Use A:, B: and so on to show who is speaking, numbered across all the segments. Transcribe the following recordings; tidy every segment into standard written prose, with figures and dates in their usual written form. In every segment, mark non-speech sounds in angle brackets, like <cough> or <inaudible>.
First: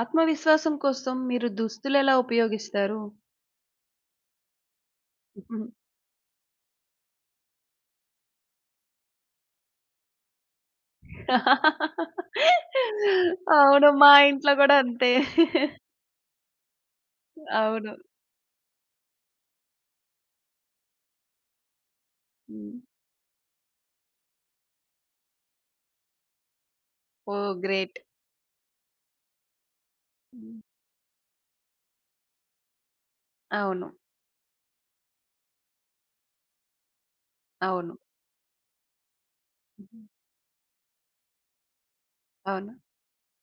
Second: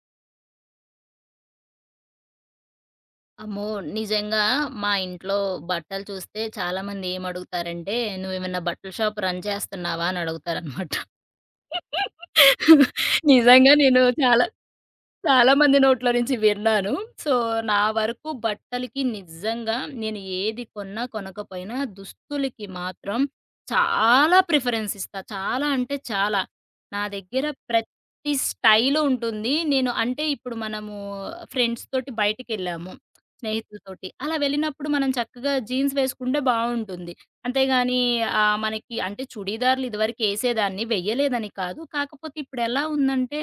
A: ఆత్మవిశ్వాసం కోసం మీరు దుస్తులెలా ఉపయోగిస్తారు?
B: అమ్మో! నిజంగా మా ఇంట్లో బట్టలు చూస్తే చాలామంది ఏమడుగుతారంటే, "నువ్వేమన్నా బట్టల షాప్ రన్ చేస్తున్నావా?" అని అడుగుతారనమాట. <laughs> నిజంగా
A: అవును.
B: నేను
A: మా
B: చాలా,
A: ఇంట్లో గూడా అంతే.
B: చాలా మంది నోట్లో నుంచి విన్నాను. సో, నా
A: అవును.
B: వరకు బట్టలకి నిజంగా నేను ఏది కొన్నా, కొనకపోయినా దుస్తులకి
A: హ్మ్.
B: మాత్రం చాలా ప్రిఫరెన్స్ ఇస్తా. చాలా అంటే చాలా. నా దగ్గర
A: ఓహ్! గ్రేట్.
B: ప్రతి స్టైలు ఉంటుంది. నేను అంటే ఇప్పుడు
A: హ్మ్.
B: మనము ఫ్రెండ్స్‌తోటి బయటికెళ్ళాము.
A: అవును.
B: స్నేహితులతోటి. అలా వెళ్ళినప్పుడు మనం చక్కగా జీన్స్ వేసుకుంటే బావుంటుంది.
A: అవును.
B: అంతేగాని మనకి అంటే చుడీదార్‌లు
A: హ్మ్.
B: ఇదివరకేసేదాన్ని, వెయ్యలేదని కాదు. కాకపోతే
A: అవును.
B: ఇప్పుడెలా ఉందంటే,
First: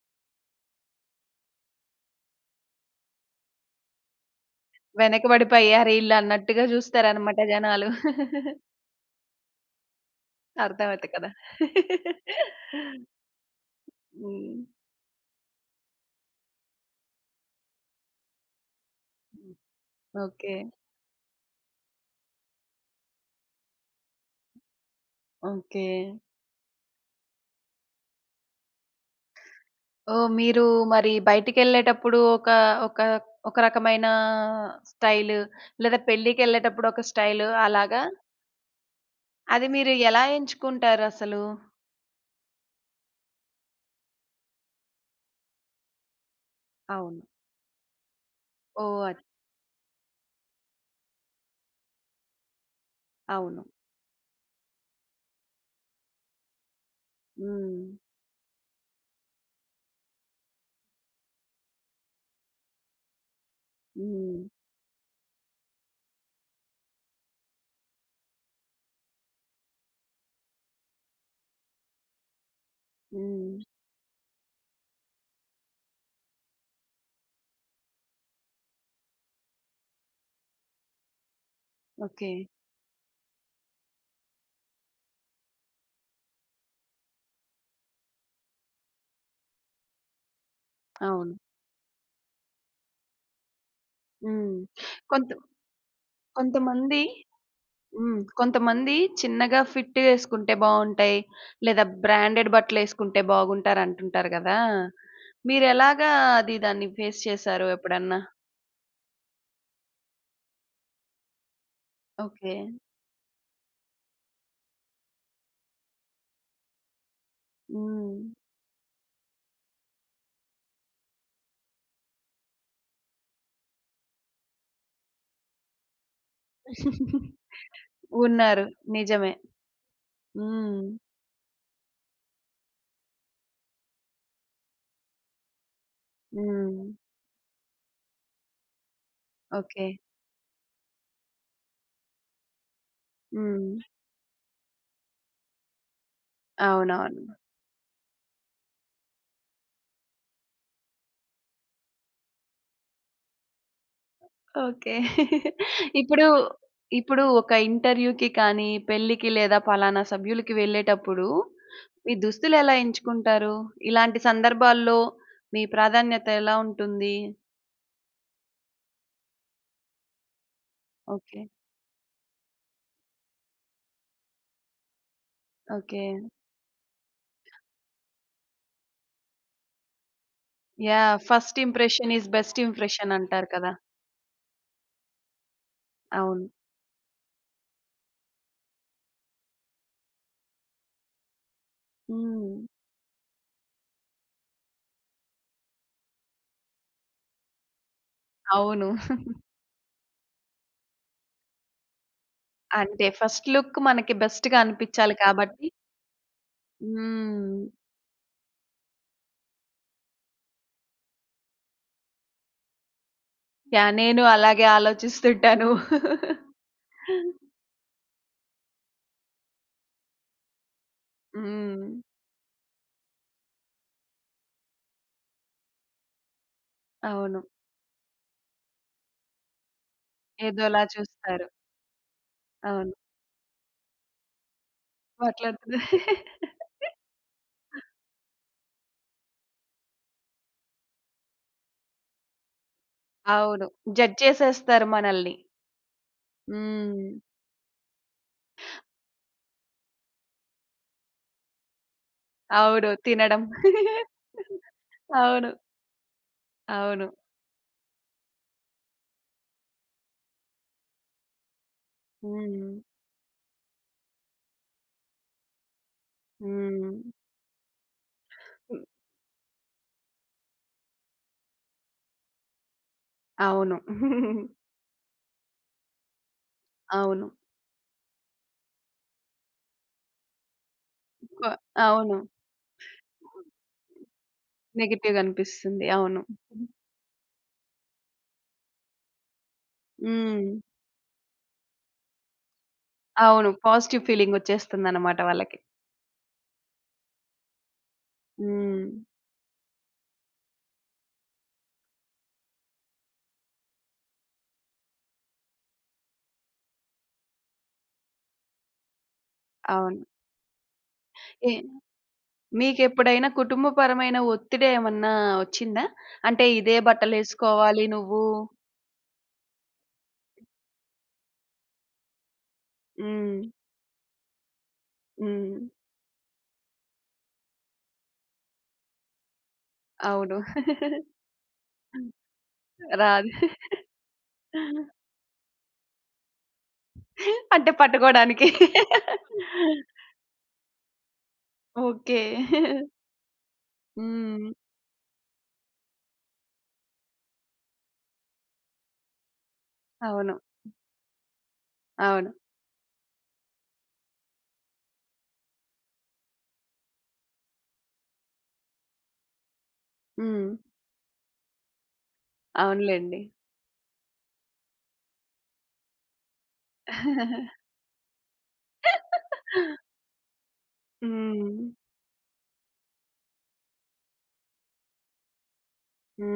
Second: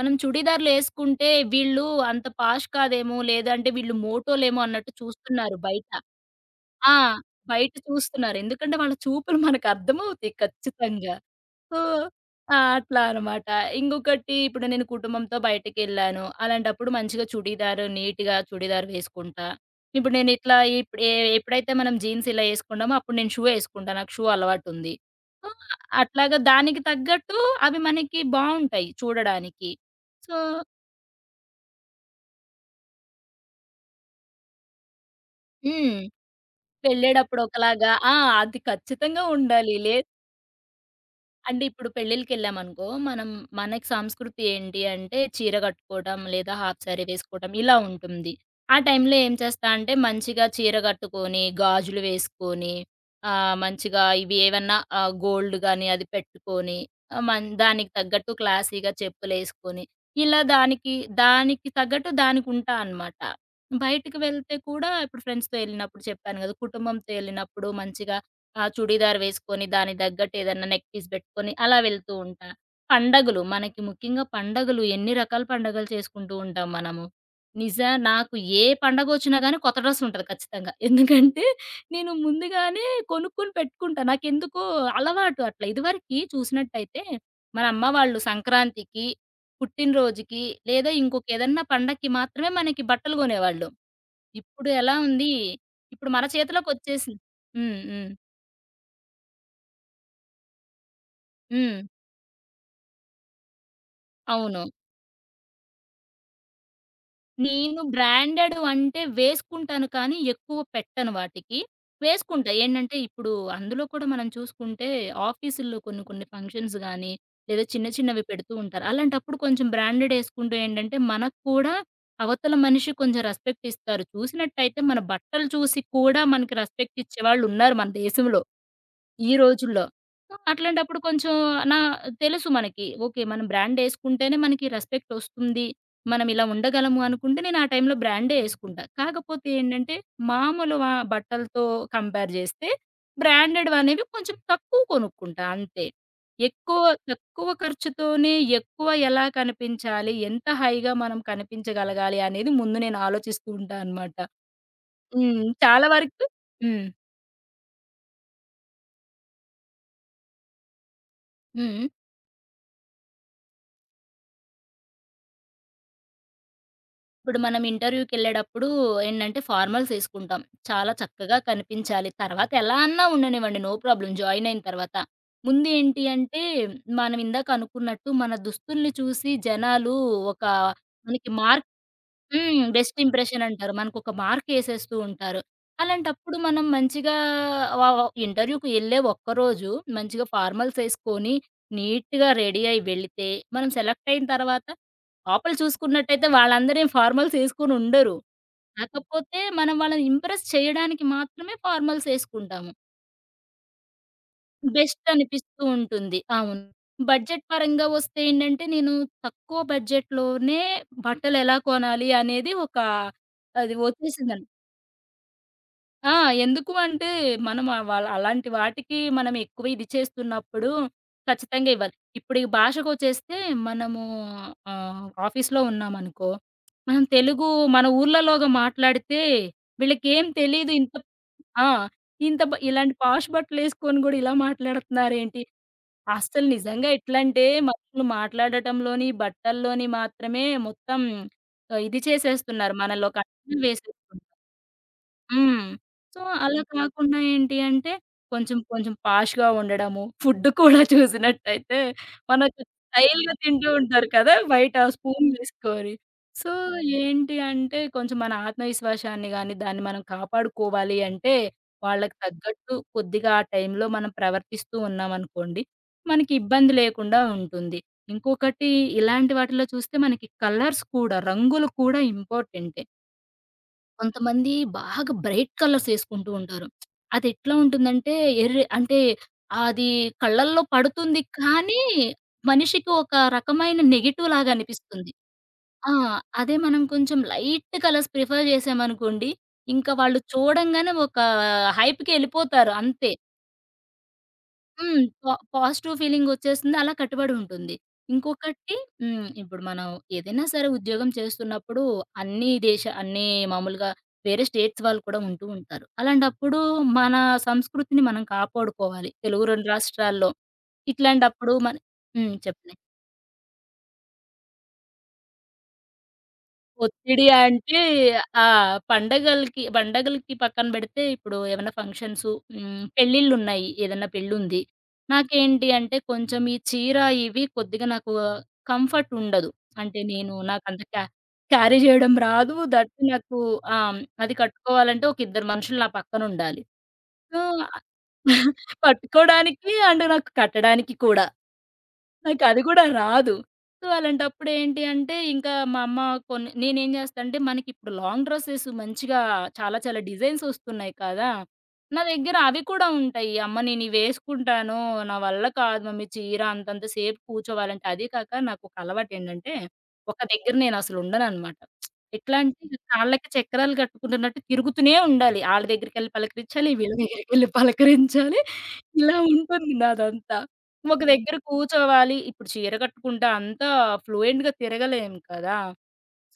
B: మనం చుడీదార్‌లేసుకుంటే వీళ్ళు అంత పాష్ కాదేమో, లేదంటే వీళ్ళు మోటోలేమో అన్నట్టు చూస్తున్నారు బయట.
A: వెనకబడిపోయారు ఈళ్ళు అన్నట్టుగా
B: ఆ!
A: జూస్తారనమాట
B: బయట
A: జనాలు.
B: చూస్తున్నారు. ఎందుకంటే వాళ్ళ చూపులు మనకర్థమవుతాయి
A: అర్థమైంది
B: ఖచ్చితంగా.
A: కదా!
B: సో, ఆ! అట్లా అనమాట. ఇంకొకటి
A: హ్మ్.
B: ఇప్పుడు నేను కుటుంబంతో బయటికెళ్ళాను. అలాంటప్పుడు మంచిగా చుడీదార్ నీట్‌గా చుడీదార్ వేసుకుంటా. ఇప్పుడు నేను
A: ఓకే.
B: ఇట్లా ఇప్పుడు ఎ ఎప్పుడైతే మనం జీన్స్ ఇలా ఏసుకుంటామో అప్పుడు నేను షూ ఏసుకుంటా. నాకు షూ అలవాటుంది. So,
A: okay.
B: అట్లాగా దానికి తగ్గట్టు అవి మనకి బావుంటాయి చూడడానికి.
A: ఓహ్!
B: సో
A: మీరు మరి బయటికెళ్ళేటప్పుడు ఒక ఒక ఒక రకమైన స్టైలు,
B: హ్మ్.
A: లేదా పెళ్ళికెళ్ళేటప్పుడు ఒక
B: వెళ్ళేటప్పుడు
A: స్టైలు
B: ఒకలాగా
A: అలాగా?
B: ఆ! అది ఖచ్చితంగా
A: అది
B: ఉండాలి.
A: మీరు ఎలా ఎంచుకుంటారసలు?
B: అంటే ఇప్పుడు పెళ్ళిళ్ళకెళ్ళామనుకో, మనం మనకి సంస్కృతి ఏంటి అంటే చీర కట్టుకోవడం, లేదా హాఫ్ సారీ
A: అవును.
B: వేసుకోవడం ఇలా ఉంటుంది. ఆ
A: ఓహ్!
B: టైంలో
A: అది.
B: ఏం చేస్తా అంటే మంచిగా చీర కట్టుకొని, గాజులు వేసుకొని,
A: అవును.
B: మంచిగా ఇవి ఏవన్నా గోల్డ్ గాని అది పెట్టుకొని, ఆహ్, మన్
A: హ్మ్.
B: దానికి తగ్గట్టు క్లాసీగా చెప్పులేసుకొని, ఇలా దానికి, దానికి తగ్గట్టు దానికుంటా అనమాట. బయటికి
A: హ్మ్.
B: వెళ్తే కూడా ఇప్పుడు ఫ్రెండ్స్‌తో ఎళ్ళినప్పుడు చెప్పాను కదా! కుటుంబంతో ఎళ్ళినప్పుడు మంచిగా ఆ చుడీదార్ వేసుకొని దానికి తగ్గట్టు ఏదన్నా నెక్ పీస్ పెట్టుకొని అలా వెళ్తూ ఉంటా. పండగలు
A: హ్మ్.
B: మనకి ముఖ్యంగా పండగలు ఎన్ని రకాల పండగలు చేసుకుంటూ ఉంటాం మనము. నిజ నాకు ఏ పండగొచ్చినా గానీ కొత్త డ్రెస్ ఉంటది ఖచ్చితంగా. ఎందుకంటే నేను
A: ఓకే.
B: ముందుగానే కొనుక్కొని పెట్టుకుంటా. నాకెందుకో అలవాటు అట్లా. ఇదివరకి చూసినట్టయితే మన అమ్మ వాళ్ళు సంక్రాంతికి, పుట్టినరోజుకి లేదా ఇంకొక
A: అవును.
B: ఏదన్నా పండక్కి మాత్రమే మనకి బట్టలు కొనేవాళ్ళు.
A: హ్మ్.
B: ఇప్పుడు ఎలా ఉంది
A: కొంత
B: ఇప్పుడు మన
A: కొంతమంది
B: చేతిలోకొచ్చేసింది. హ్మ్. హ్మ్.
A: హ్మ్. కొంతమంది చిన్నగా ఫిట్ యేసుకుంటే బావుంటాయి.
B: హ్మ్.
A: లేదా బ్రాండెడ్ బట్టలేసుకుంటే బాగుంటారంటుంటారు గదా!
B: అవును.
A: మీరెలాగా దాన్ని ఫేస్ చేశారు
B: నేను
A: ఎప్పుడన్నా?
B: బ్రాండెడ్ అంటే వేసుకుంటాను కానీ, ఎక్కువ పెట్టను వాటికి. వేసుకుంటా.
A: ఓకే.
B: ఏంటంటే, ఇప్పుడు అందులో కూడా మనం చూసుకుంటే ఆఫీసుల్లో కొన్ని కొన్ని ఫంక్షన్స్ గానీ, లేదా చిన్న
A: హ్మ్.
B: చిన్నవి పెడుతూ ఉంటారు. అలాంటప్పుడు కొంచెం బ్రాండెడ్ ఏసుకుంటే ఏంటంటే, మనకు కూడా అవతల మనిషి కొంచెం రెస్పెక్ట్ ఇస్తారు. చూసినట్టయితే మన బట్టలు చూసి కూడా మనకి రెస్పెక్ట్ ఇచ్చేవాళ్ళున్నారు మన దేశంలో.
A: ఉన్నారు.
B: ఈ
A: నిజమే.
B: రోజుల్లో. సో,
A: హ్మ్.
B: అట్లాంటప్పుడు కొంచెం నా తెలుసు మనకి. ఓకే. మనం బ్రాండేసుకుంటేనే మనకి రెస్పెక్టొస్తుంది. మనం ఇలా
A: హ్మ్.
B: ఉండగలము అనుకుంటే నేను ఆ టైంలో బ్రాండే యేసుకుంటా. కాకపోతే
A: ఓకే.
B: ఏంటంటే మామూలు వ బట్టలతో కంపేర్ జేస్తే
A: హ్మ్.
B: బ్రాండెడ్‌వనేవి కొంచెం తక్కువ కొనుక్కుంటా అంతే. ఎక్కువ
A: అవునవును.
B: తక్కువ ఖర్చుతోనే ఎక్కువ ఎలా కనిపించాలి? ఎంత హైగా మనం కనిపించగలగాలి? అనేది ముందు నేను ఆలోచిస్తూ ఉంటా అనమాట.
A: ఓకే.
B: హ్మ్. చాలా వరకు
A: ఇప్పుడు,
B: హ్మ్.
A: ఇప్పుడు ఒక ఇంటర్‌వ్యూ‌కి కానీ, పెళ్ళికి లేదా పలానా సభ్యులకి వెళ్ళేటప్పుడు
B: హ్మ్.
A: మీ దుస్తులెలా ఎంచుకుంటారు? ఇలాంటి సందర్భాల్లో మీ ప్రాధాన్యత ఎలా ఉంటుంది?
B: ఇప్పుడు మనం ఇంటర్వ్యూకెళ్ళేటప్పుడు ఏంటంటే ఫార్మల్స్ ఏసుకుంటాం. చాలా చక్కగా
A: ఓకే.
B: కనిపించాలి. తర్వాత ఎలా అన్నా ఉండనివ్వండి నో ప్రాబ్లమ్ జాయిన్ అయిన తర్వాత. ముందు ఏంటి
A: ఓకే.
B: అంటే మనం ఇందాక అనుకున్నట్టు మన దుస్తుల్ని చూసి జనాలు ఒక
A: యాహ్!
B: మనకి
A: first
B: mark
A: impression is best
B: హ్మ్. బెస్ట్
A: ఇంప్రెషన్
B: ఇంప్రెషన్
A: అంటారు
B: అంటారు.
A: కదా!
B: మనకొక మార్క్ ఏసేస్తూ ఉంటారు. అలాంటప్పుడు
A: అవును.
B: మనం మంచిగా వ వ ఇంటర్వ్యూకి ఎళ్ళే ఒక్కరోజు మంచిగా ఫార్మల్స్ ఏసుకొని నీట్‌గా
A: హ్మ్.
B: రెడీ అయ్యి వెళితే మనం సెలెక్ట్ అయిన తర్వాత లోపల చూసుకున్నట్టయితే వాళ్ళందరేం ఫార్మల్స్ ఏసుకొనుండరు.
A: అవును.
B: కాకపోతే మనం వాళ్ళని ఇంప్రెస్ చేయడానికి మాత్రమే ఫార్మల్స్ ఏసుకుంటాము.
A: అంటే ఫస్ట్ లుక్ మనకి బెస్ట్‌గా
B: బెస్ట్
A: అనిపిచ్చాలి
B: అనిపిస్తూ
A: కాబట్టి.
B: ఉంటుంది. అవును. బడ్జెట్
A: హ్మ్.
B: పరంగా వస్తే ఏంటంటే, నేను తక్కువ బడ్జెట్‌లోనే బట్టలెలా కొనాలి అనేది ఒక అది
A: యాహ్! నేను
B: వచ్చేసింది.
A: అలాగే ఆలోచిస్తుంటాను.
B: ఆ! ఎందుకు అంటే,
A: <laughs>
B: మనం వాళ్ళ అలాంటి వాటికి మనం ఎక్కువ ఇది చేస్తున్నప్పుడు ఖచ్చితంగా
A: హ్మ్.
B: ఇవ్వాలి. ఇప్పుడు ఈ భాషకొచ్చేస్తే మనము ఆఫీస్‌లో ఉన్నామనుకో, మనం
A: అవును.
B: తెలుగు మన ఊర్లలోగా మాట్లాడితే వీళ్ళకేం తెలీదు.
A: ఏదోలా
B: ఇంత
A: చూస్తారు.
B: ఆ! ఇంత బ
A: అవును.
B: ఇలాంటి పాష్ బట్టలేసుకొని గూడా ఇలా మాట్లాడుతున్నారేంటి?
A: మాట్లాడుతున్న
B: అస్సలు నిజంగా ఎట్లంటే, మనుషులు
A: <laughs>
B: మాట్లాడటంలోని, బట్టల్లోని మాత్రమే మొత్తం ఇది చేసేస్తున్నారు. మనలో కంచెలు
A: అవును. జడ్జ్
B: వేసేస్తున్నారు.
A: చేసేస్తారు మనల్ని.
B: హ్మ్. సో, అలా
A: హ్మ్.
B: కాకుండా ఏంటి అంటే, కొంచెం కొంచెం పాష్‌గా ఉండడము, ఫుడ్ కూడా <laughs> చూసినట్టయితే మనకు
A: అవును.
B: స్టైల్‌గా
A: తినడం.
B: తింటూ ఉంటారు కదా!
A: <laughs>
B: బయట స్పూన్
A: అవును.
B: వేసుకొని. సో,
A: అవును.
B: ఏంటి అంటే, కొంచెం మన ఆత్మవిశ్వాసాన్ని గాని, దాన్ని మనం కాపాడుకోవాలి అంటే, వాళ్ళకి
A: హ్మ్.
B: తగ్గట్టు కొద్దిగా ఆ టైంలో మనం ప్రవర్తిస్తూ ఉన్నామనుకోండి, మనకి ఇబ్బంది
A: హ్మ్.
B: లేకుండా ఉంటుంది. ఇంకొకటి
A: హ్మ్.
B: ఇలాంటి వాటిలో చూస్తే మనకి కలర్స్ కూడా, రంగులు కూడా ఇంపార్టెంటే.
A: అవును.
B: కొంతమంది
A: <laughs>
B: బాగా బ్రైట్ కలర్స్ ఏసుకుంటూ ఉంటారు.
A: అవును.
B: అదెట్లా ఉంటుందంటే, ఎర్రి అంటే అది కళ్ళల్లో పడుతుంది
A: కొ
B: కానీ,
A: అవును.
B: మనిషికి ఒక రకమైన నెగెటివ్ లాగా అనిపిస్తుంది.
A: నెగెటివ్‌గా అనిపిస్తుంది.
B: ఆ!
A: అవును.
B: అదే మనం కొంచెం లైట్ కలర్స్ ప్రిఫర్ జేశామనుకోండి, ఇంకా వాళ్ళు
A: హ్మ్.
B: చూడంగానే ఒక హైప్‌కెళ్ళిపోతారు అంతే.
A: అవును. పాజిటివ్
B: హ్మ్.
A: ఫీలింగొచ్చేస్తుందన్నమాట వాళ్ళకి.
B: పాజిటివ్ ఫీలింగొచ్చేస్తుంది. అలా కట్టుబడి ఉంటుంది. ఇంకొకటి
A: హ్మ్.
B: హ్మ్. ఇప్పుడు మనం ఏదైనా సరే ఉద్యోగం చేస్తున్నప్పుడు అన్ని మామూలుగా వేరే స్టేట్స్ వాళ్ళు కూడా ఉంటూ ఉంటారు. అలాంటప్పుడు మన సంస్కృతిని మనం కాపాడుకోవాలి. తెలుగు 2
A: అవును.
B: రాష్ట్రాల్లో
A: ఏ
B: ఇట్లాంటప్పుడు మన హ్మ్. చెప్పండి.
A: మీకెప్పుడైనా కుటుంబపరమైన ఒత్తిడి ఏమన్నా ఒచ్చిందా? అంటే ఇదే
B: ఒత్తిడి అంటే
A: బట్టలేసుకోవాలి నువ్వు.
B: ఆ! పండగలకి పండగలకి పక్కన బెడితే ఇప్పుడు ఏమైనా ఫంక్షన్సు, హ్మ్,
A: హ్మ్.
B: పెళ్ళిళ్ళున్నాయి. ఏదన్నా పెళ్ళుంది.
A: హ్మ్.
B: నాకేంటి అంటే కొంచెం ఈ చీర ఇవి కొద్దిగా నాకు కంఫర్ట్ ఉండదు. అంటే నేను
A: అవును.
B: నాకంత క్యా
A: <laughs>
B: క్యారీ జేయడం రాదు. దట్
A: రాదు.
B: నాకు ఆ! అది కట్టుకోవాలంటే ఒక ఇద్దరు మనుషులు నా పక్కనుండాలి. సో,
A: అంటే పట్టుకోడానికి.
B: <laughs> పట్టుకోడానికి అండ్ నాకు కట్టడానికి కూడా.
A: ఓకే.
B: నాకది గూడా రాదు. సో, అలాంటప్పుడు
A: హ్మ్.
B: ఏంటి అంటే, ఇంకా మా అమ్మ కొన్ని నేనేం జేస్తా అంటే, మనకిప్పుడు లాంగ్ డ్రెసెస్ మంచిగా చాలా చాలా
A: అవును.
B: డిజైన్స్ ఒస్తున్నాయి కదా! నా
A: అవును.
B: దగ్గర అవి కూడా ఉంటాయి. అమ్మ నేనివి వేసుకుంటాను. నా వల్ల కాదు మమ్మీ చీర అంతంత సేపు కూర్చోవాలంటే. అదీ కాక నాకొక అలవాటేంటంటే, ఒక
A: హ్మ్.
B: దగ్గర నేనసలుండననమాట. ఎట్లా అంటే,
A: అవునులెండి.
B: కాళ్ళకి చక్రాలు కట్టుకుంటున్నట్టు తిరుగుతూనే ఉండాలి. ఆళ్ళ దగ్గరికెళ్ళి పలకరించాలి, వీళ్ళ దగ్గరికెళ్ళి పలకరించాలి. ఇలా ఉంటుంది
A: <laughs>
B: నాదంతా. ఒక దగ్గర
A: హ్మ్.
B: కూర్చోవాలి. ఇప్పుడు చీర కట్టుకుంటా అంతా ఫ్లూయెంట్‌గా తిరగలేము కదా!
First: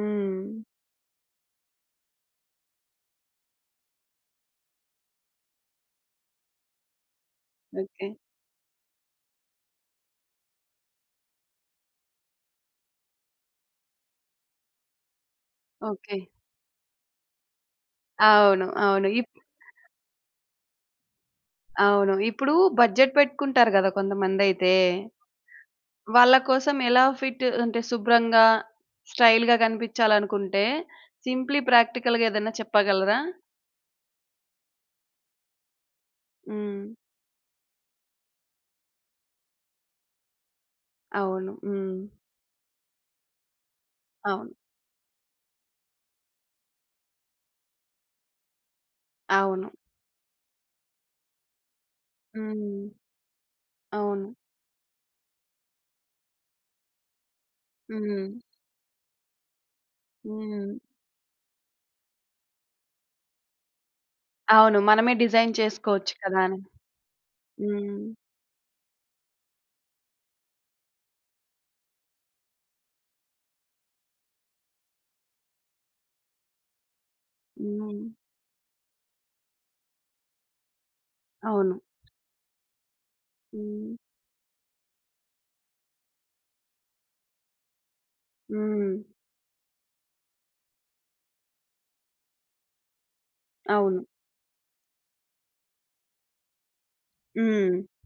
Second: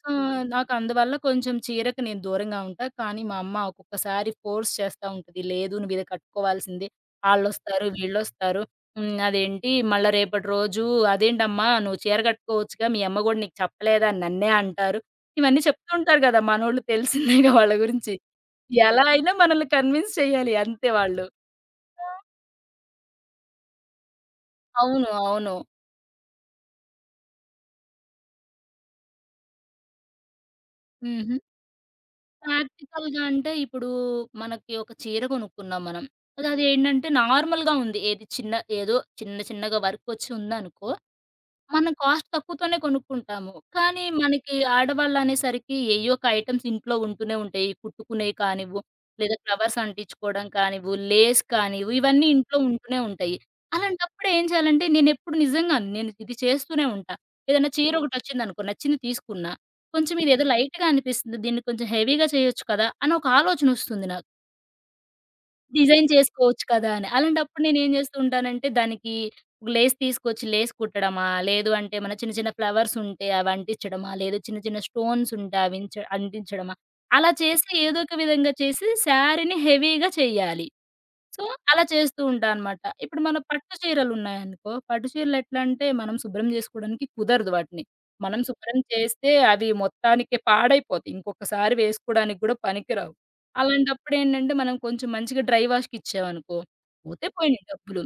B: సో, నాకు అందువల్ల కొంచెం చీరకు నేను దూరంగా ఉంటా. కానీ మా అమ్మ ఒక్కొక్కసారి ఫోర్స్ చేస్తా ఉంటది. లేదు నువ్వు ఇది కట్టుకోవాల్సిందే. ఆళ్ళొస్తారు,
A: ఓకే.
B: వీళ్ళొస్తారు. హ్మ్. అదేంటి మళ్ళా రేపటి రోజు అదేంటమ్మా నువ్వు చీర కట్టుకోవచ్చుగా మీ అమ్మ గూడా నీకు చెప్పలేదా అని నన్నే అంటారు. ఇవన్నీ చెప్తూ
A: ఓకే.
B: ఉంటారు గదా! మనోళ్ళు తెలిసిందేగా వాళ్ళ గురించి.
A: అవును.
B: ఎలా
A: అవును.
B: అయినా మనల్ని కన్విన్స్ చేయాలి అంతే వాళ్ళు.
A: అవును. ఇప్పుడు బడ్జెట్ పెట్టుకుంటారు గదా! కొంతమందైతే.
B: అవును. అవును.
A: వాళ్ళ కోసం ఎలా ఫిట్ అంటే శుభ్రంగా, స్టైల్‌గా కనిపించాలనుకుంటే
B: హ్మ్.
A: సింప్లీ ప్రాక్టికల్‌గా ఏదైనా చెప్పగలరా?
B: ప్రాక్టికల్‌గా అంటే ఇప్పుడు మనకి ఒక చీర కొనుక్కున్నాం మనం.
A: హ్మ్.
B: అదదేంటంటే నార్మల్‌గా ఉంది. ఏది చిన్న ఏదో చిన్న చిన్నగా వర్క్ వచ్చి ఉందనుకో
A: అవును.
B: మనం
A: హ్మ్.
B: కాస్ట్ తక్కువతోనే కొనుక్కుంటాము. కానీ
A: అవును.
B: మనకి ఆడవాళ్ళనేసరికి ఏయ్యో ఒక ఐటెమ్స్ ఇంట్లో ఉంటూనే ఉంటాయి. కుట్టుకునేయి కానివ్వు, లేదా
A: అవును.
B: ఫ్లవర్స్ అంటించుకోవడం కానివ్వు, లేస్ కానివ్వు, ఇవన్నీ ఇంట్లో
A: హ్మ్.
B: ఉంటూనే ఉంటాయి. అలాంటప్పుడు
A: అవును.
B: ఏం చేయాలంటే నేనెప్పుడు నిజంగానే నేను ఇది చేస్తూనే ఉంటా. ఏదైనా చీర
A: హ్మ్.
B: ఒకటొచ్చిందనుకో నచ్చింది తీసుకున్నా. కొంచెం ఇదేదో
A: హ్మ్.
B: లైట్‌గా అనిపిస్తుంది. దీన్ని కొంచెం హెవీగా చేయొచ్చు కదా! అని ఒక ఆలోచనొస్తుంది నాకు.
A: అవును. మనమే డిజైన్
B: డిజైన్
A: చేసుకోవచ్చు కదా అని.
B: చేసుకోవచ్చు కదా అని. అలాంటప్పుడు నేనేం
A: హ్మ్.
B: జేస్తూ ఉంటానంటే, దానికి ఒక లేస్ తీసుకొచ్చి లేస్ కుట్టడమా, లేదు అంటే మన చిన్న చిన్న ఫ్లవర్స్ ఉంటే అవి అంటించడమా, లేదు చిన్న చిన్న స్టోన్స్ ఉంటే అంటించడమా, అలా చేసి ఏదో
A: హ్మ్.
B: ఒక విధంగా చేసి శారీని హెవీగా చెయ్యాలి. సో,
A: అవును.
B: అలా చేస్తూ ఉంటా అనమాట. ఇప్పుడు మన పట్టు
A: హ్మ్.
B: చీరలున్నాయనుకో, పట్టు చీరలెట్లంటే మనం శుభ్రం జేసుకోవడానికి కుదరదు వాటిని. మనం శుభ్రం
A: హ్మ్.
B: చేస్తే అవి మొత్తానికి పాడైపోతాయి. ఇంకొకసారి వేసుకోవడానికి గూడా పనికిరావు.
A: అవును.
B: అలాంటప్పుడేంటంటే, మనం కొంచెం మంచిగా డ్రై వాష్‌కిచ్చామనుకో, పోతే పోయినాయి
A: హ్మ్.
B: డబ్బులు.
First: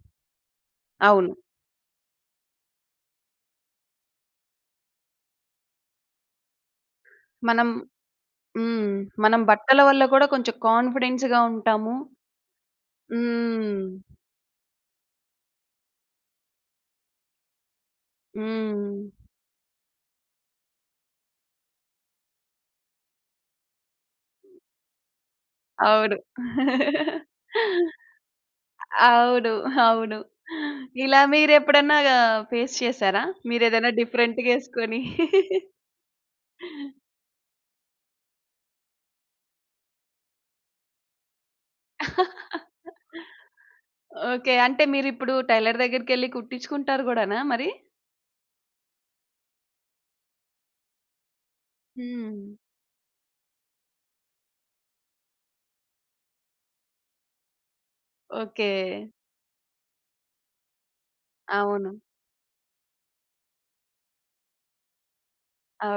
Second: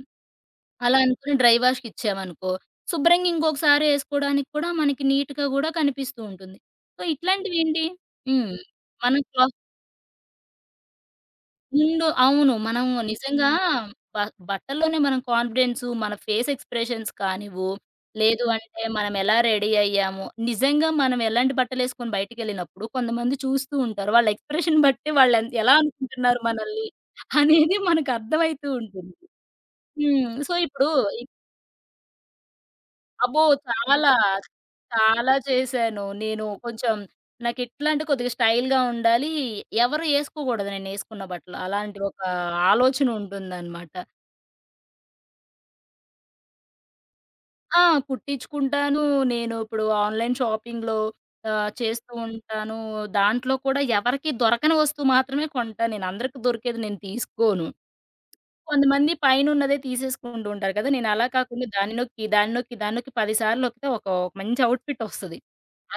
B: అలా
A: అవును.
B: అనుకుని డ్రై వాష్‌కిచ్చామనుకో, శుభ్రంగా ఇంకొకసారి ఏసుకోవడానికి కూడా మనకి నీట్‌గా గూడా కనిపిస్తూ ఉంటుంది. సో,
A: మనం
B: ఇట్లాంటివేంటి హ్మ్.
A: హ్మ్.
B: మనం
A: మనం
B: క్లా
A: బట్టల వల్ల కూడా కొంచెం కాన్ఫిడెన్స్‌గా ఉంటాము.
B: ఉండు. అవును. మనం నిజంగా
A: హ్మ్.
B: హ్మ్. బ బట్టల్లోనే మనం కాన్ఫిడెన్సు, మన ఫేస్ ఎక్స్‌ప్రెషన్స్ కానివ్వు, లేదు అంటే
A: హ్మ్.
B: మనం ఎలా రెడీ అయ్యాము, నిజంగా మనం ఎలాంటి బట్టలేసుకొని బయటికెళ్ళినప్పుడు కొంతమంది చూస్తూ ఉంటారు. వాళ్ళ ఎక్స్‌ప్రెషన్ బట్టి ఎలా
A: అవును.
B: అనుకుంటున్నారు మనల్ని అనేది మనకు అర్థమైతూ ఉంటుంది.
A: అవును. అవును.
B: హ్మ్. సో, ఇప్పుడు
A: ఇలా మీరెప్పుడన్నా ఫేస్ చేసారా?
B: అబ్బో!
A: మీరేదైనా
B: చాలా,
A: డిఫరెంట్‌గా ఏసుకొని?
B: చాలా చేశాను. నేను కొంచెం నాకెట్లా అంటే కొద్దిగా స్టైల్‌గా ఉండాలి. ఎవరు ఏసుకోకూడదు నేనేసుకున్న బట్టలు. అలాంటి ఒక ఆలోచన ఉంటుందనమాట.
A: ఓకే. అంటే మీరిప్పుడు టైలర్ దగ్గరికెళ్లి కుట్టించుకుంటారు గూడానా మరి?
B: ఆ! కుట్టించుకుంటాను. నేను ఇప్పుడు ఆన్‌లైన్ షాపింగ్‌లో చేస్తూ
A: హ్మ్.
B: ఉంటాను. దాంట్లో కూడా ఎవరికీ దొరకని వస్తువు మాత్రమే కొంటా నేను. అందరికి దొరికేది నేను తీసుకోను.
A: ఓకే.
B: కొంతమంది పైనున్నదే తీసేసుకుంటూ ఉంటారు కదా! నేనలా కాకుండా
A: అవును.
B: దాన్ని నొక్కి, దాన్ని నొక్కి, దాన్ని నొక్కి 10 సార్లు నొక్కితే ఒక మంచి ఔట్‌ఫిట్ వస్తది.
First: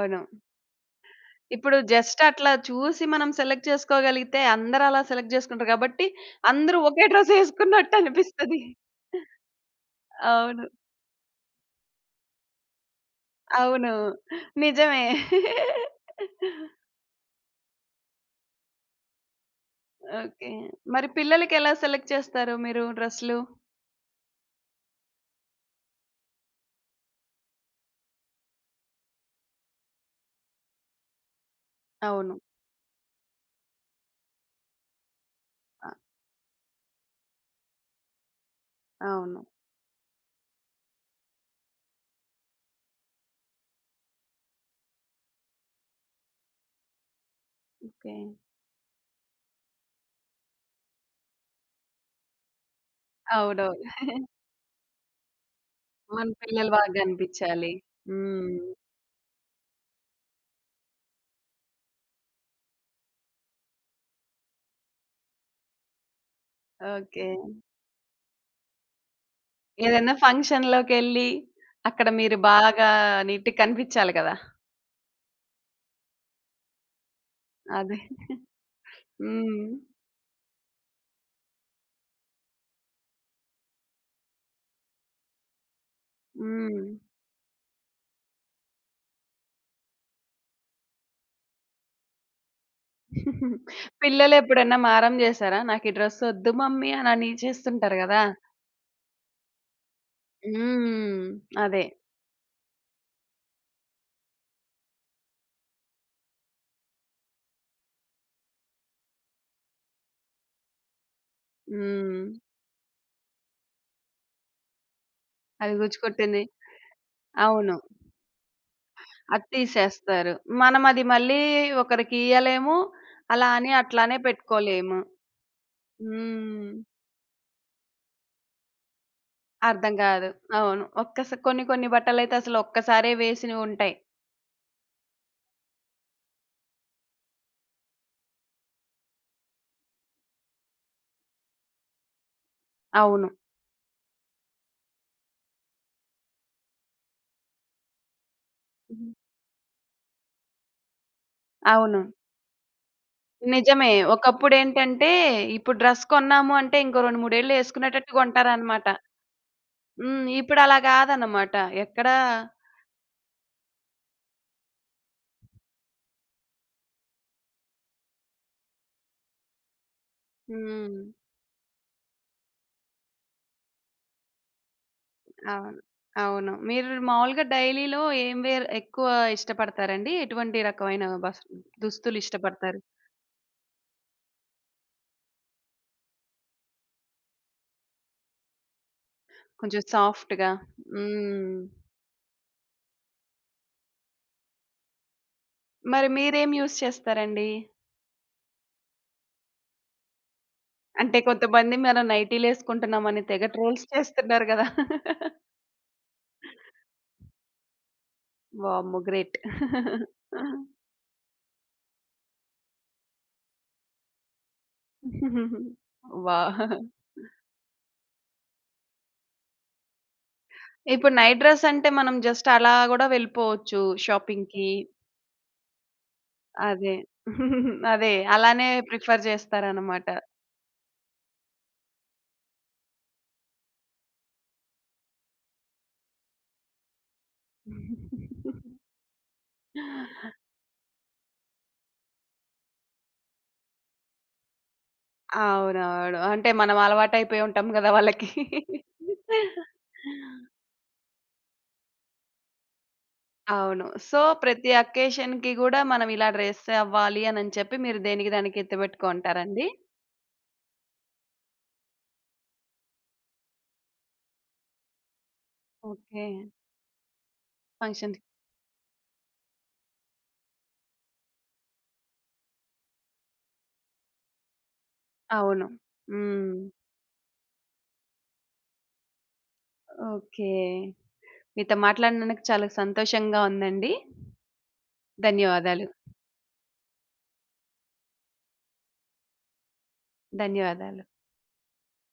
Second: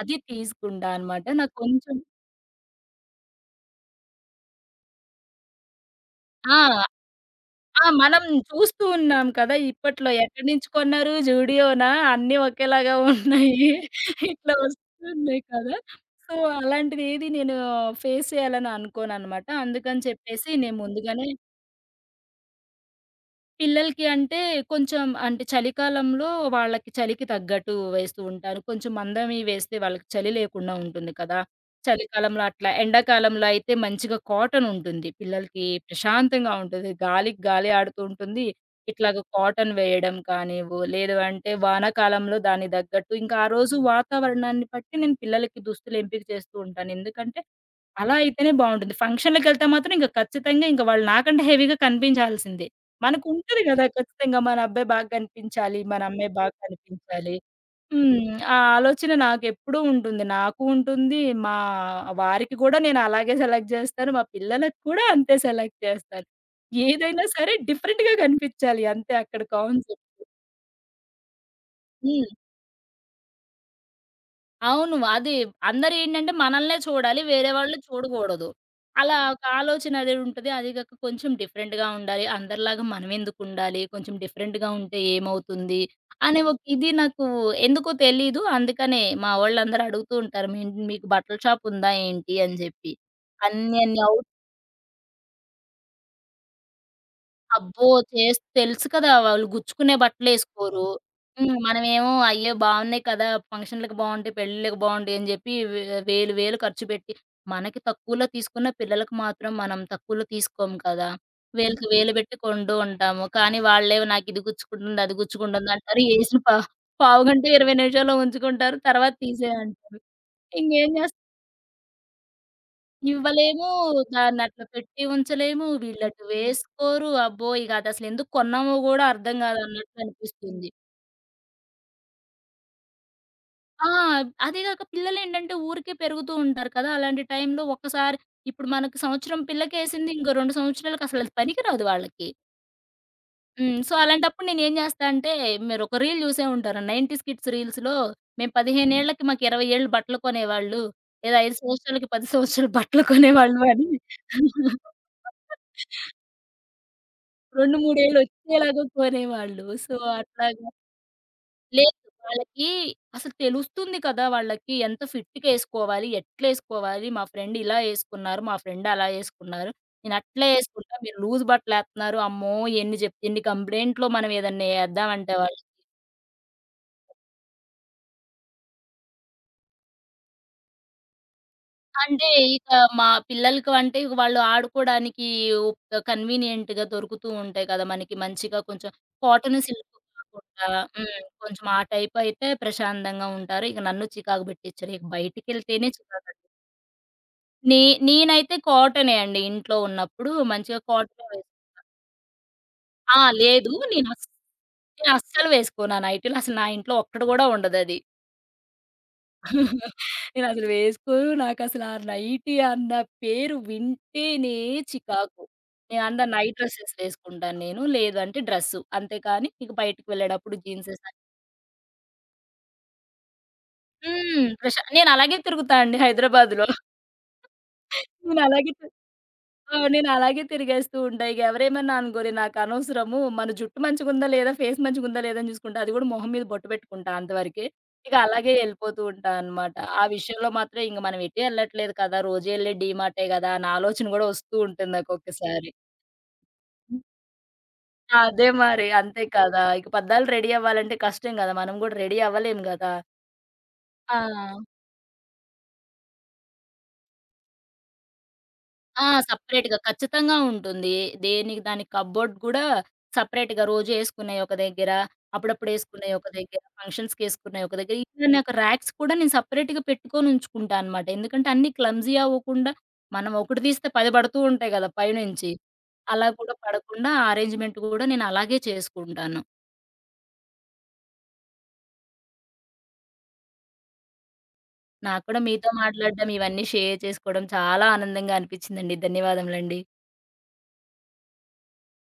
B: అది తీయకుండా అనమాట. నాకు
A: ఇప్పుడు
B: కొంచెం
A: జస్ట్ అట్లా చూసి మనం సెలెక్ట్ చేసుకోగలిగితే అందరూ అలా సెలెక్ట్ చేసుకుంటారు కాబట్టి, అందరూ
B: ఆ!
A: ఒకే డ్రెస్
B: ఆ!
A: ఏసుకున్నట్టు
B: మనం
A: అనిపిస్తది.
B: చూస్తూ ఉన్నాం కదా! ఇప్పట్లో ఎక్కడి
A: అవును.
B: నుంచి కొన్నారు? జూడియోనా? అన్నీ ఒకేలాగా ఉన్నాయి.
A: అవును.
B: ఇట్లా
A: నిజమే.
B: వస్తున్నాయి కదా! సో, అలాంటిదేది నేను ఫేస్ చేయాలని అనుకోననమాట. అందుకని చెప్పేసి
A: ఓకే.
B: నేను
A: మరి
B: ముందుగానే
A: పిల్లలకెలా సెలెక్ట్ చేస్తారు మీరు డ్రెస్‌లు?
B: పిల్లలకి అంటే కొంచెం అంటే చలికాలంలో వాళ్ళకి చలికి తగ్గట్టు వేస్తూ ఉంటాను. కొంచెం మందవి వేస్తే వాళ్ళకి చలి లేకుండా ఉంటుంది కదా!
A: అవును.
B: చలికాలంలో అట్లా. ఎండాకాలంలో అయితే మంచిగా కాటన్ ఉంటుంది. పిల్లలకి
A: అ
B: ప్రశాంతంగా ఉంటుంది. గాలికి గాలి ఆడుతూ ఉంటుంది. ఇట్లాగ
A: అవును.
B: కాటన్ వేయడం కానివ్వు, లేదు అంటే వానాకాలంలో దానికి తగ్గట్టు ఇంకా ఆ రోజు వాతావరణాన్ని బట్టి నేను పిల్లలకి దుస్తులు ఎంపిక చేస్తూ ఉంటాను. ఎందుకంటే అలా
A: ఓకే.
B: అయితేనే బావుంటుంది. ఫంక్షన్‌లకెళ్తే మాత్రం ఇంక ఖచ్చితంగా ఇంక వాళ్ళు నాకంటే హెవీగా కనిపించాల్సిందే. మనకుంటది గదా!
A: అవునవును.
B: ఖచ్చితంగా మన అబ్బాయి బాగా కనిపించాలి, మన
A: మన
B: అమ్మాయి బాగా
A: పిల్లలు బాగా
B: కనిపించాలి.
A: గనిపించాలి.
B: హ్మ్. ఆ
A: హ్మ్.
B: ఆలోచన నాకెప్పుడూ ఉంటుంది. నాకు ఉంటుంది, మా వారికి గూడా నేను అలాగే సెలెక్ట్ జేస్తాను. మా పిల్లలకి కూడా అంతే సెలెక్ట్ చేస్తాను. ఏదైనా
A: ఓకే.
B: సరే డిఫరెంట్‌గా కనిపించాలి అంతే అక్కడ కాన్సెప్ట్.
A: ఏదైనా ఫంక్షన్‌లోకెళ్ళి అక్కడ
B: హ్మ్.
A: మీరు బాగా నీట్‌గా కనిపించాలి కదా!
B: అవును. అది అందరేంటంటే మనల్నే చూడాలి. వేరే వాళ్ళు
A: అదే.
B: చూడగూడదు. అలా ఒక
A: హ్మ్.
B: ఆలోచన అనేది ఉంటది. అది గాక కొంచెం డిఫరెంట్‌గా ఉండాలి. అందరిలాగా మనమెందుకుండాలి? కొంచెం డిఫరెంట్‌గా ఉంటే ఏమవుతుంది? అనే ఒక
A: హ్మ్.
B: ఇది నాకు ఎందుకో తెలీదు. అందుకనే మా వోళ్ళందరూ అడుగుతూ ఉంటారు. మీకు బట్టల షాప్ ఉందా ఏంటి? అని జెప్పి.
A: <laughs>
B: అన్ని అన్ని
A: పిల్లలెప్పుడన్నా మారం జేశారా? నాకీ డ్రెస్సొద్దు మమ్మీ అనని
B: అబ్బో!
A: చేస్తుంటారు గదా!
B: తెలుసు కదా! వాళ్ళు గుచ్చుకునే బట్టలేసుకోరు.
A: హ్మ్.
B: హ్మ్.
A: అదే.
B: మనమేమో అయ్యో! బావున్నాయి కదా! ఫంక్షన్‌లకి బావుంటాయి, పెళ్ళిళ్ళకి బావుంటాయి అని జెప్పి వేలు వేలు ఖర్చు పెట్టి, మనకి తక్కువలో తీసుకున్న పిల్లలకి మాత్రం మనం తక్కువలో తీసుకోము కదా! వేలుకి వేలు
A: హ్మ్.
B: పెట్టి కొంటూ ఉంటాము. కానీ వాళ్ళేమో నాకిది గుచ్చుకుంటుంది, అది గుచ్చుకుంటుంది
A: అది
B: అంటారు. ఏసిన
A: గుచ్చికొట్టింది.
B: పా పావుగంట, 20
A: అవును.
B: నిమిషాల్లో ఉంచుకుంటారు. తర్వాత
A: అది
B: తీసేయంటారు.
A: తీసేస్తారు.
B: ఇంగేం
A: మనమది
B: జేస్తాం?
A: మళ్ళీ ఒకరికియ్యలేము. అలా
B: ఇవ్వలేము.
A: అని అట్లానే
B: దాన్నట్లా
A: పెట్టుకోలేము.
B: పెట్టి ఉంచలేము. వీళ్ళటు
A: హ్మ్.
B: వేసుకోరు. అబ్బో! ఇగ అదసలెందుకు కొన్నామో గూడా అర్థం
A: అర్థం
B: గాదన్నట్టు
A: కాదు.
B: అనిపిస్తుంది.
A: అవును. కొన్ని కొన్ని బట్టలైతే అసలు ఒక్కసారే
B: ఆ!
A: వేసినవుంటాయి.
B: అదే గాక పిల్లలేంటంటే ఊరికే పెరుగుతూ ఉంటారు కదా! అలాంటి టైంలో ఒక్కసారి ఇప్పుడు మనకు సంవత్సరం పిల్లకేసింది. ఇంకో 2 సంవత్సరాలకసలది పనికిరాదు వాళ్ళకి.
A: అవును.
B: హ్మ్. సో, అలాంటప్పుడు నేనేం జేస్తా అంటే మీరొక రీల్ జూసే ఉంటారు. 90స్ కిడ్స్ రీల్స్‌లో మేము 15
A: హ్మ్.
B: ఏళ్ళకి మాకు 20 ఏళ్ళు బట్టలు కొనేవాళ్ళు. లేదా 5
A: అవును.
B: సంవత్సరాలకి 10 సంవత్సరాలు బట్టలు కొనేవాళ్ళు అని
A: నిజమే. ఒకప్పుడేంటంటే, ఇప్పుడు డ్రెస్ కొన్నాము అంటే, ఇంకో 2, 3 ఏళ్ళు
B: 2, 3
A: యేసుకునేటట్టు
B: ఏళ్ళు వచ్చేలాగా
A: కొంటారనమాట.
B: కోరేవాళ్ళు. సో,
A: హ్మ్.
B: అట్లాగా
A: ఇప్పుడలా గాదనమాట.
B: లేదు.
A: ఎక్కడ
B: వాళ్ళకి అసలు తెలుస్తుంది కదా! వాళ్ళకి ఎంత ఫిట్‌గేసుకోవాలి, ఎట్లేసుకోవాలి, మా ఫ్రెండ్ ఇలా ఏసుకున్నారు, మా ఫ్రెండ్ అలా ఏసుకున్నారు. నేను అట్లే ఏసుకుంటా,
A: హ్మ్.
B: మీరు లూజ్ బట్టలేత్తన్నారు. అమ్మో! ఎన్ని జెప్ ఇన్ని కంప్లెయింట్‌లో మనం ఏదన్నా ఏద్దామంటే
A: అవును. అవును. మీరు మామూలుగా డైలీలో ఏం వేర్ ఎక్కువ ఇష్టపడతారండి? ఎటువంటి రకమైన దుస్తులు
B: అంటే ఇక
A: ఇష్టపడతారు?
B: మా పిల్లలకి అంటే ఇక వాళ్ళు ఆడుకోడానికి కన్వీనియంట్‌గా దొరుకుతూ ఉంటాయి కదా! మనకి మంచిగా కొంచెం కాటన్,
A: కొంచెం
B: సిల్క్
A: సాఫ్ట్‌గా.
B: కాకుండా హ్మ్.
A: హ్మ్.
B: కొంచెం ఆ టైప్ అయితే ప్రశాంతంగా ఉంటారు. ఇక నన్ను చికాకు పెట్టిచ్చరు. ఇక బయటికెళ్తేనే
A: మరి
B: చికాకండి.
A: మీరేం యూజ్ చేస్తారండి?
B: నే నేనైతే కాటనే అండి ఇంట్లో ఉన్నప్పుడు మంచిగా
A: అంటే
B: కాటనే వేస్
A: కొంతమంది మనం
B: ఆ!
A: నైటీలేసుకుంటున్నామని తెగ
B: లేదు.
A: ట్రోల్స్ చేస్తున్నారు గదా!
B: నేను అస్సలు వేసుకోను. ఆ నైటీలు అసలు నా
A: <laughs>
B: ఇంట్లో ఒక్కటి గూడా ఉండదది.
A: వామ్మో! గ్రేట్.
B: నేనసలు వేసుకోను. నాకసలు ఆ నైటీ అన్న పేరు వింటేనే చికాకు. నేను
A: <laughs>
B: అంద
A: వా!
B: నైట్ డ్రెసెస్ వేసుకుంటాను నేను. లేదంటే డ్రెస్సు. అంతే కానీ ఇక బయటికి వెళ్ళేటప్పుడు జీన్సేస్
A: ఇప్పుడు నైట్ డ్రెస్ అంటే మనం జస్ట్ అలా గూడా వెళ్ళిపోవచ్చు
B: హ్మ్.
A: షాపింగ్‌కి.
B: నేనలాగే తిరుగుతా అండి హైదరాబాద్‌లో.
A: అదే. <laughs> అదే. అలానే
B: నేనలాగే తి
A: ప్రిఫర్
B: ఆ!
A: చేస్తారనమాట.
B: నేనలాగే తిరిగేస్తూ ఉంటా. ఇగ ఎవరేమన్నా అనుకోని నాకనవసరము. మన జుట్టు మంచిగుందా లేదా, ఫేస్ మంచిగుందా లేదా అని చూసుకుంటా. అది కూడా మొహం మీద బొట్టు పెట్టుకుంటా అంతవరకే. ఇక అలాగే
A: <laughs>
B: ఎళ్ళిపోతూ ఉంటా అనమాట. ఆ విషయంలో మాత్రం ఇంక మనం ఎటే ఎళ్ళట్లేదు కదా! రోజు ఎళ్ళే డీమార్టే గదా! అన్న ఆలోచన కూడా వస్తూ ఉంటుంది నాకొక్కసారి.
A: అవునవును. అంటే మనం అలవాటయిపోయి ఉంటాం గదా! వాళ్ళకి.
B: అదే మరి. అంతే కదా! ఇక పద్దాలు రెడీ
A: <laughs>
B: అవ్వాలంటే కష్టం గదా! మనం కూడా రెడీ అవ్వలేం గదా!
A: అవును.
B: ఆ!
A: సో, ప్రతి అకేషన్‌కి గూడా మనం ఇలా డ్రెస్ అవ్వాలి అనని చెప్పి మీరు దేనికి దానికి
B: ఆ!
A: ఎత్తిపెట్టుకోంటారండి?
B: సెపరేట్‌గా ఖచ్చితంగా ఉంటుంది. దేనికి దానికి కప్‌బోర్డ్ కూడా సెపరేట్‌గా రోజు ఏసుకునేయి ఒక దగ్గర, అప్పుడప్పుడు ఏసుకునేయి
A: ఓకే.
B: ఒక దగ్గర, ఫంక్షన్స్‌కేసుకునేయి ఒక దగ్గర.
A: ఫంక్షన్
B: ఈవెన్ నాకు రాక్స్ కూడా నేను సెపరేట్‌గా పెట్టుకొని ఉంచుకుంటా అనమాట. ఎందుకంటే అన్నీ క్లమ్జీ అవ్వకుండా మనం ఒకటి తీస్తే 10 పడుతూ ఉంటాయి కదా! పైనుంచి.
A: అవును.
B: అలా
A: హ్మ్.
B: కూడా పడకుండా ఆ అరేంజ్‌మెంట్ కూడా నేను అలాగే చేసుకుంటాను.
A: ఓకే. మీతో మాట్లాడినందుకు చాలా సంతోషంగా ఉందండి.
B: నాకు కూడా మీతో
A: ధన్యవాదాలు.
B: మాట్లాడడం, ఇవన్నీ షేర్ చేసుకోవడం చాలా ఆనందంగా అనిపించిందండి. ధన్యవాదములండి.
A: ధన్యవాదాలు.